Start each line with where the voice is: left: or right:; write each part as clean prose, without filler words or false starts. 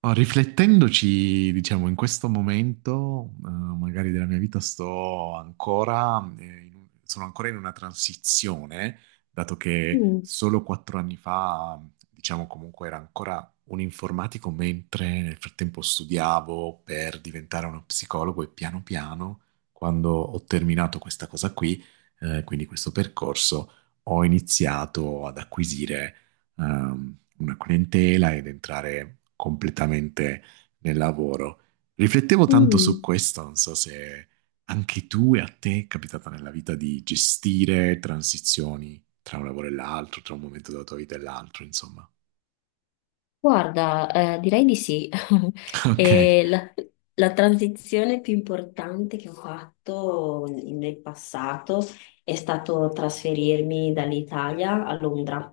right: Oh, riflettendoci, diciamo, in questo momento, magari della mia vita, sto ancora, sono ancora in una transizione, dato che
left: Mm,
right: solo 4 anni fa, diciamo, comunque era ancora un informatico, mentre nel frattempo studiavo per diventare uno psicologo e piano piano, quando ho terminato questa cosa qui, quindi questo percorso, ho iniziato ad acquisire una clientela ed entrare completamente nel lavoro. Riflettevo tanto su
left: mm.
right: questo, non so se anche tu e a te è capitata nella vita di gestire transizioni tra un lavoro e l'altro, tra un momento della tua vita e l'altro, insomma.
left: Guarda, direi di sì.
right: Ok,
left: E la, la transizione più importante che ho fatto nel passato è stato trasferirmi dall'Italia a Londra.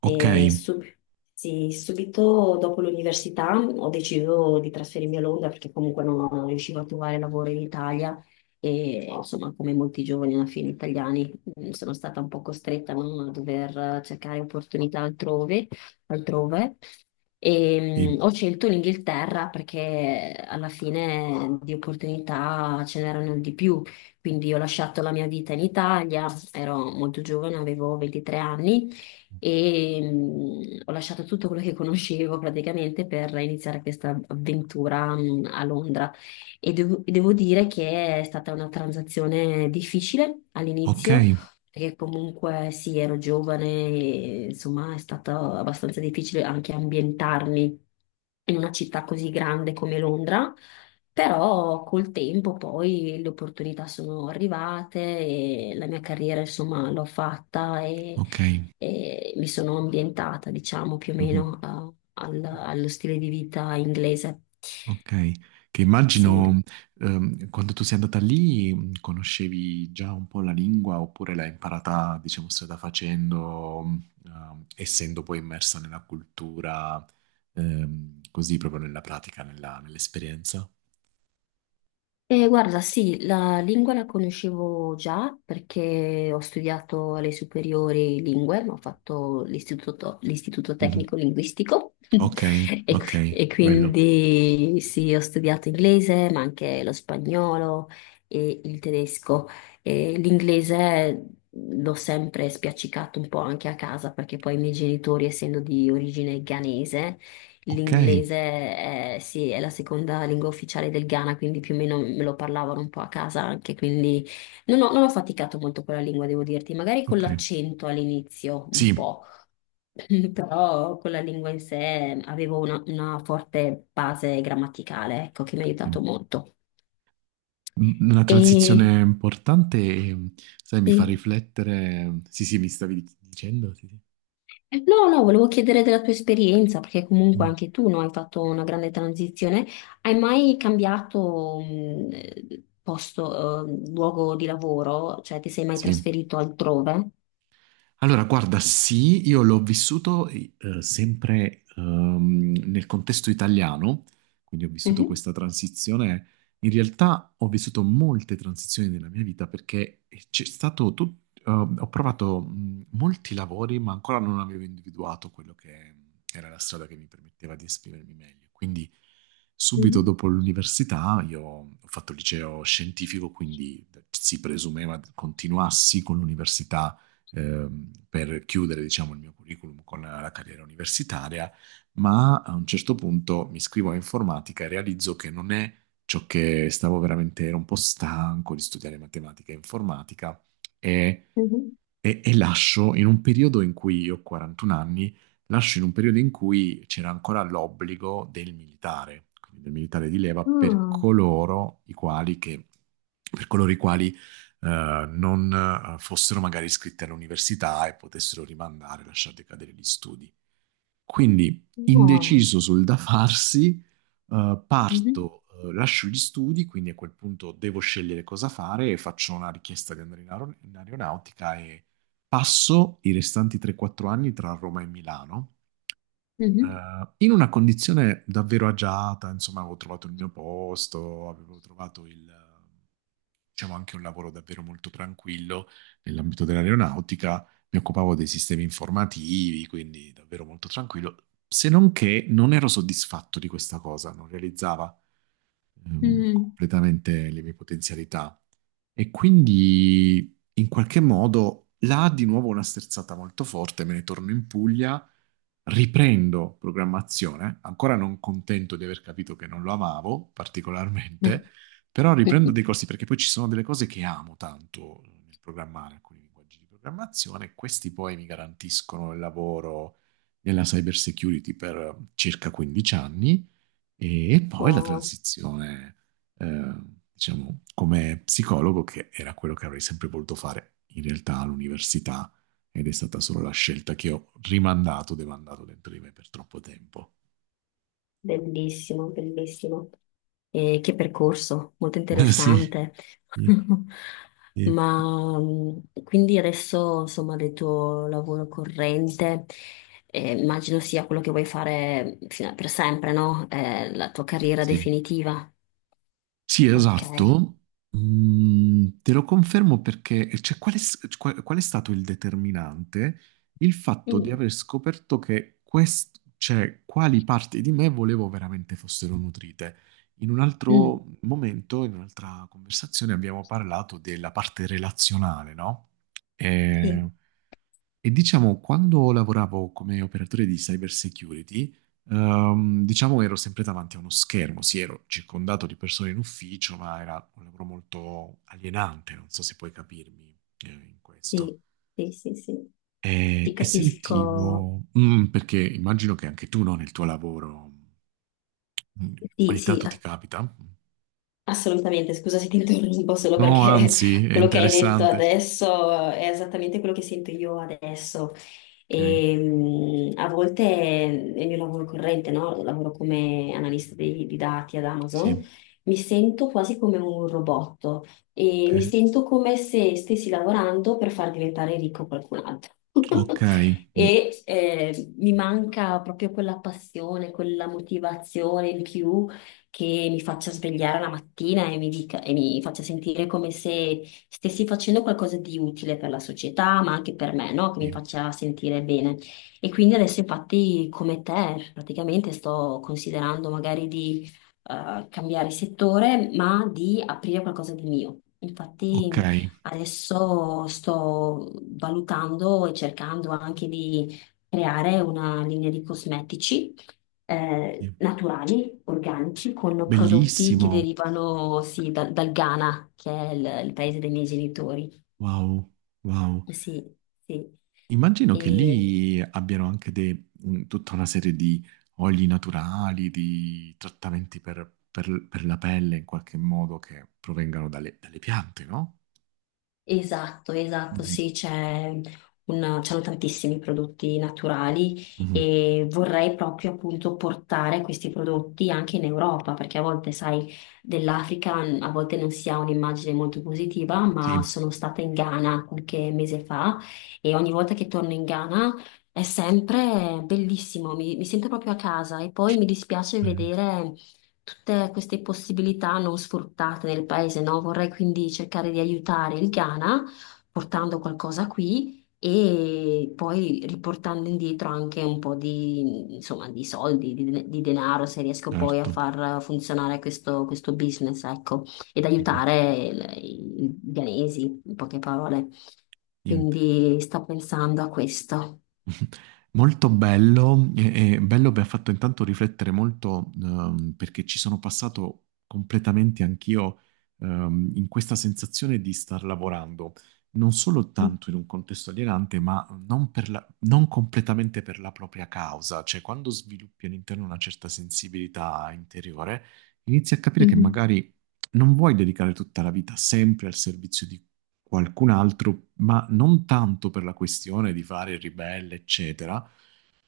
right: ok,
left: E sì, subito dopo l'università ho deciso di trasferirmi a Londra perché comunque non riuscivo a trovare lavoro in Italia e insomma, come molti giovani alla fine italiani, sono stata un po' costretta, no, a dover cercare opportunità altrove altrove. E,
right: sì.
left: ho scelto l'Inghilterra perché alla fine di opportunità ce n'erano di più, quindi ho lasciato la mia vita in Italia, ero molto giovane, avevo 23 anni e ho lasciato tutto quello che conoscevo praticamente per iniziare questa avventura a Londra. E devo dire che è stata una transazione difficile
right: Ok,
left: all'inizio perché comunque sì, ero giovane e insomma è stato abbastanza difficile anche ambientarmi in una città così grande come Londra, però col tempo poi le opportunità sono arrivate e la mia carriera insomma l'ho fatta
right: ok.
left: e mi sono ambientata diciamo più o
right: Mhm.
left: meno allo stile di vita inglese.
right: Ok, che
left: Sì.
right: immagino quando tu sei andata lì conoscevi già un po' la lingua oppure l'hai imparata, diciamo, strada facendo, essendo poi immersa nella cultura, così proprio nella pratica, nell'esperienza.
left: Guarda, sì, la lingua la conoscevo già perché ho studiato alle superiori lingue, ho fatto l'istituto
right: Mhm.
left: tecnico linguistico.
right: Ok, ok,
left: E
right: bello.
left: quindi sì, ho studiato inglese, ma anche lo spagnolo e il tedesco. E l'inglese l'ho sempre spiaccicato un po' anche a casa perché poi i miei genitori, essendo di origine ghanese,
right: Ok,
left: l'inglese è, sì, è la seconda lingua ufficiale del Ghana, quindi più o meno me lo parlavano un po' a casa anche, quindi non ho faticato molto con la lingua, devo dirti, magari con
right: ok.
left: l'accento all'inizio un
right: Sì,
left: po'. Però con la lingua in sé avevo una forte base grammaticale, ecco, che mi ha
right: sì.
left: aiutato molto.
right: Una
left: E
right: transizione importante e, sai, mi fa
left: sì.
right: riflettere. Sì, sì, mi stavi dicendo, sì, sì.
left: No, no, volevo chiedere della tua esperienza, perché comunque
right: Mm.
left: anche tu, no, hai fatto una grande transizione. Hai mai cambiato posto, luogo di lavoro? Cioè, ti sei mai
right: Sì.
left: trasferito altrove?
right: Allora, guarda, sì, io l'ho vissuto sempre nel contesto italiano, quindi ho vissuto
left: Mhm,
right: questa transizione. In realtà ho vissuto molte transizioni nella mia vita perché c'è stato ho provato molti lavori, ma ancora non avevo individuato quello che era la strada che mi permetteva di esprimermi meglio. Quindi subito
left: mhm,
right: dopo l'università io ho fatto il liceo scientifico, quindi si presumeva continuassi con l'università per chiudere, diciamo, il mio curriculum con la carriera universitaria, ma a un certo punto mi iscrivo a informatica e realizzo che non è ciò che stavo veramente, ero un po' stanco di studiare matematica e informatica e,
left: mhm.
right: e lascio in un periodo in cui io ho 41 anni, lascio in un periodo in cui c'era ancora l'obbligo del militare, quindi del militare di leva per
left: Ah,
right: coloro i quali che, per coloro i quali non fossero magari iscritti all'università e potessero rimandare, lasciar decadere gli studi. Quindi,
left: ah,
right: indeciso sul da farsi,
left: mhm,
right: parto, lascio gli studi, quindi a quel punto devo scegliere cosa fare e faccio una richiesta di andare in aeronautica e passo i restanti 3-4 anni tra Roma e Milano
left: mhm,
right: in una condizione davvero agiata, insomma, avevo trovato il mio posto, avevo trovato il, diciamo, anche un lavoro davvero molto tranquillo nell'ambito dell'aeronautica, mi occupavo dei sistemi informativi, quindi davvero molto tranquillo, se non che non ero soddisfatto di questa cosa, non realizzava
left: mhm.
right: completamente le mie potenzialità. E quindi in qualche modo là di nuovo una sterzata molto forte, me ne torno in Puglia, riprendo programmazione, ancora non contento di aver capito che non lo amavo particolarmente, però riprendo dei corsi perché poi ci sono delle cose che amo tanto nel programmare, alcuni linguaggi di programmazione, questi poi mi garantiscono il lavoro nella cyber security per circa 15 anni e poi la
left: Wow,
right: transizione, eh, diciamo, come psicologo, che era quello che avrei sempre voluto fare in realtà all'università, ed è stata solo la scelta che ho rimandato, demandato dentro di me per troppo tempo.
left: bellissimo, bellissimo. E che percorso, molto
right: Sì,
left: interessante.
right: sì, sì.
left: Ma quindi adesso, insomma, del tuo lavoro corrente, immagino sia quello che vuoi fare per sempre, no? La tua carriera
right: Sì.
left: definitiva.
right: Sì,
left: Ok.
right: esatto. Mm, te lo confermo perché, cioè, qual è, qual è stato il determinante? Il fatto di
left: Mm,
right: aver scoperto che cioè, quali parti di me volevo veramente fossero nutrite. In un
left: mm,
right: altro momento, in un'altra conversazione, abbiamo parlato della parte relazionale, no?
left: sì,
right: E diciamo, quando lavoravo come operatore di cyber security, diciamo ero sempre davanti a uno schermo, sì, ero circondato di persone in ufficio, ma era un lavoro molto alienante, non so se puoi capirmi, in questo.
left: sì, sì, sì, sì.
right: E,
left: Ti
right: e
left: capisco.
right: sentivo, perché immagino che anche tu, no, nel tuo lavoro, mm,
left: Sì,
right: ogni
left: sì,
right: tanto ti capita.
left: assolutamente, scusa se ti interrompo solo
right: No,
left: perché
right: anzi, è
left: quello che hai detto
right: interessante.
left: adesso è esattamente quello che sento io adesso.
right: Ok,
left: E, a volte nel mio lavoro corrente, no? Lavoro come analista di dati ad Amazon,
right: sì,
left: mi sento quasi come un robot e mi
right: ok,
left: sento come se stessi lavorando per far diventare ricco qualcun altro.
right: ok, mm,
left: Mi manca proprio quella passione, quella motivazione in più che mi faccia svegliare la mattina e mi dica, e mi faccia sentire come se stessi facendo qualcosa di utile per la società, ma anche per me, no? Che mi
right: sì,
left: faccia sentire bene. E quindi adesso, infatti, come te, praticamente sto considerando magari di cambiare settore, ma di aprire qualcosa di mio.
right: ok,
left: Infatti, adesso sto valutando e cercando anche di creare una linea di cosmetici
right: sì.
left: naturali, organici, con prodotti che
right: Bellissimo.
left: derivano sì, dal Ghana, che è il paese dei miei genitori.
right: Wow, wow.
left: Eh sì, sì.
right: Immagino che
left: E,
right: lì abbiano anche tutta una serie di oli naturali, di trattamenti per la pelle in qualche modo che provengano dalle piante, no?
left: esatto, esatto,
right: Mhm,
left: sì, c'è c'hanno tantissimi prodotti naturali
right: mhm.
left: e vorrei proprio appunto portare questi prodotti anche in Europa, perché a volte, sai, dell'Africa a volte non si ha un'immagine molto positiva, ma
right: Sì,
left: sono stata in Ghana qualche mese fa e ogni volta che torno in Ghana è sempre bellissimo, mi sento proprio a casa e poi mi dispiace
right: bello,
left: vedere tutte queste possibilità non sfruttate nel paese, no? Vorrei quindi cercare di aiutare il Ghana portando qualcosa qui e poi riportando indietro anche un po' di, insomma, di soldi, di denaro, se riesco poi a
right: certo.
left: far funzionare questo business, ecco, ed
right: Mhm.
left: aiutare i ghanesi, in poche parole. Quindi sto pensando a questo.
right: Molto bello, e bello mi ha fatto intanto riflettere molto perché ci sono passato completamente anch'io in questa sensazione di star lavorando, non solo
left: Mm.
right: tanto in un contesto alienante, ma non, non completamente per la propria causa, cioè quando sviluppi all'interno una certa sensibilità interiore, inizi a capire che
left: Mhm.
right: magari non vuoi dedicare tutta la vita sempre al servizio qualcun altro, ma non tanto per la questione di fare il ribelle, eccetera,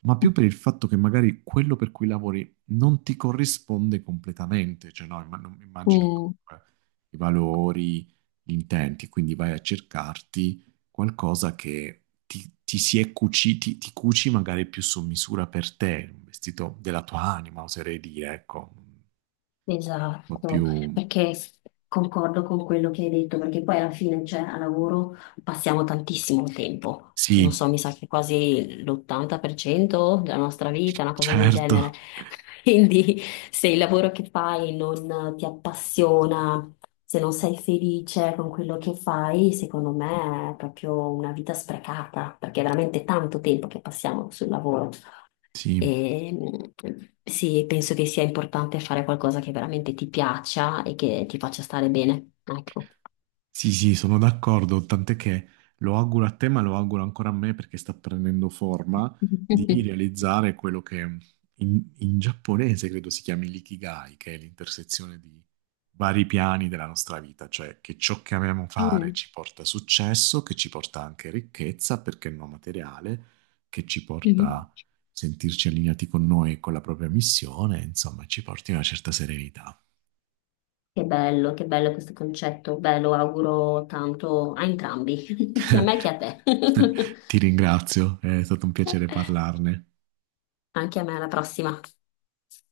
right: ma più per il fatto che magari quello per cui lavori non ti corrisponde completamente, cioè no, immagino
left: Mm.
right: comunque i valori, gli intenti, quindi vai a cercarti qualcosa che ti si è cuciti, ti cuci magari più su misura per te, un vestito della tua anima, oserei dire, ecco, un po'
left: Esatto,
right: più.
left: perché concordo con quello che hai detto, perché poi alla fine, cioè, a lavoro passiamo tantissimo tempo, non so,
right: Sì,
left: mi sa che quasi l'80% della nostra vita, una cosa del genere.
right: certo,
left: Quindi se il lavoro che fai non ti appassiona, se non sei felice con quello che fai, secondo me è proprio una vita sprecata, perché è veramente tanto tempo che passiamo sul lavoro.
right: sì.
left: E, sì, penso che sia importante fare qualcosa che veramente ti piaccia e che ti faccia stare bene. Ecco.
right: Sì, sì, sono d'accordo, tant'è che lo auguro a te, ma lo auguro ancora a me perché sta prendendo forma di realizzare quello che in giapponese credo si chiami l'ikigai, che è l'intersezione di vari piani della nostra vita, cioè che ciò che amiamo fare
left: Mm.
right: ci porta successo, che ci porta anche ricchezza, perché no materiale, che ci porta
left: Mhm.
right: a sentirci allineati con noi e con la propria missione, insomma, ci porti una certa serenità.
left: Che bello questo concetto. Beh, lo auguro tanto a entrambi, sia a me che a te.
right: Ti ringrazio, è stato un piacere parlarne.
left: Anche a me, alla prossima.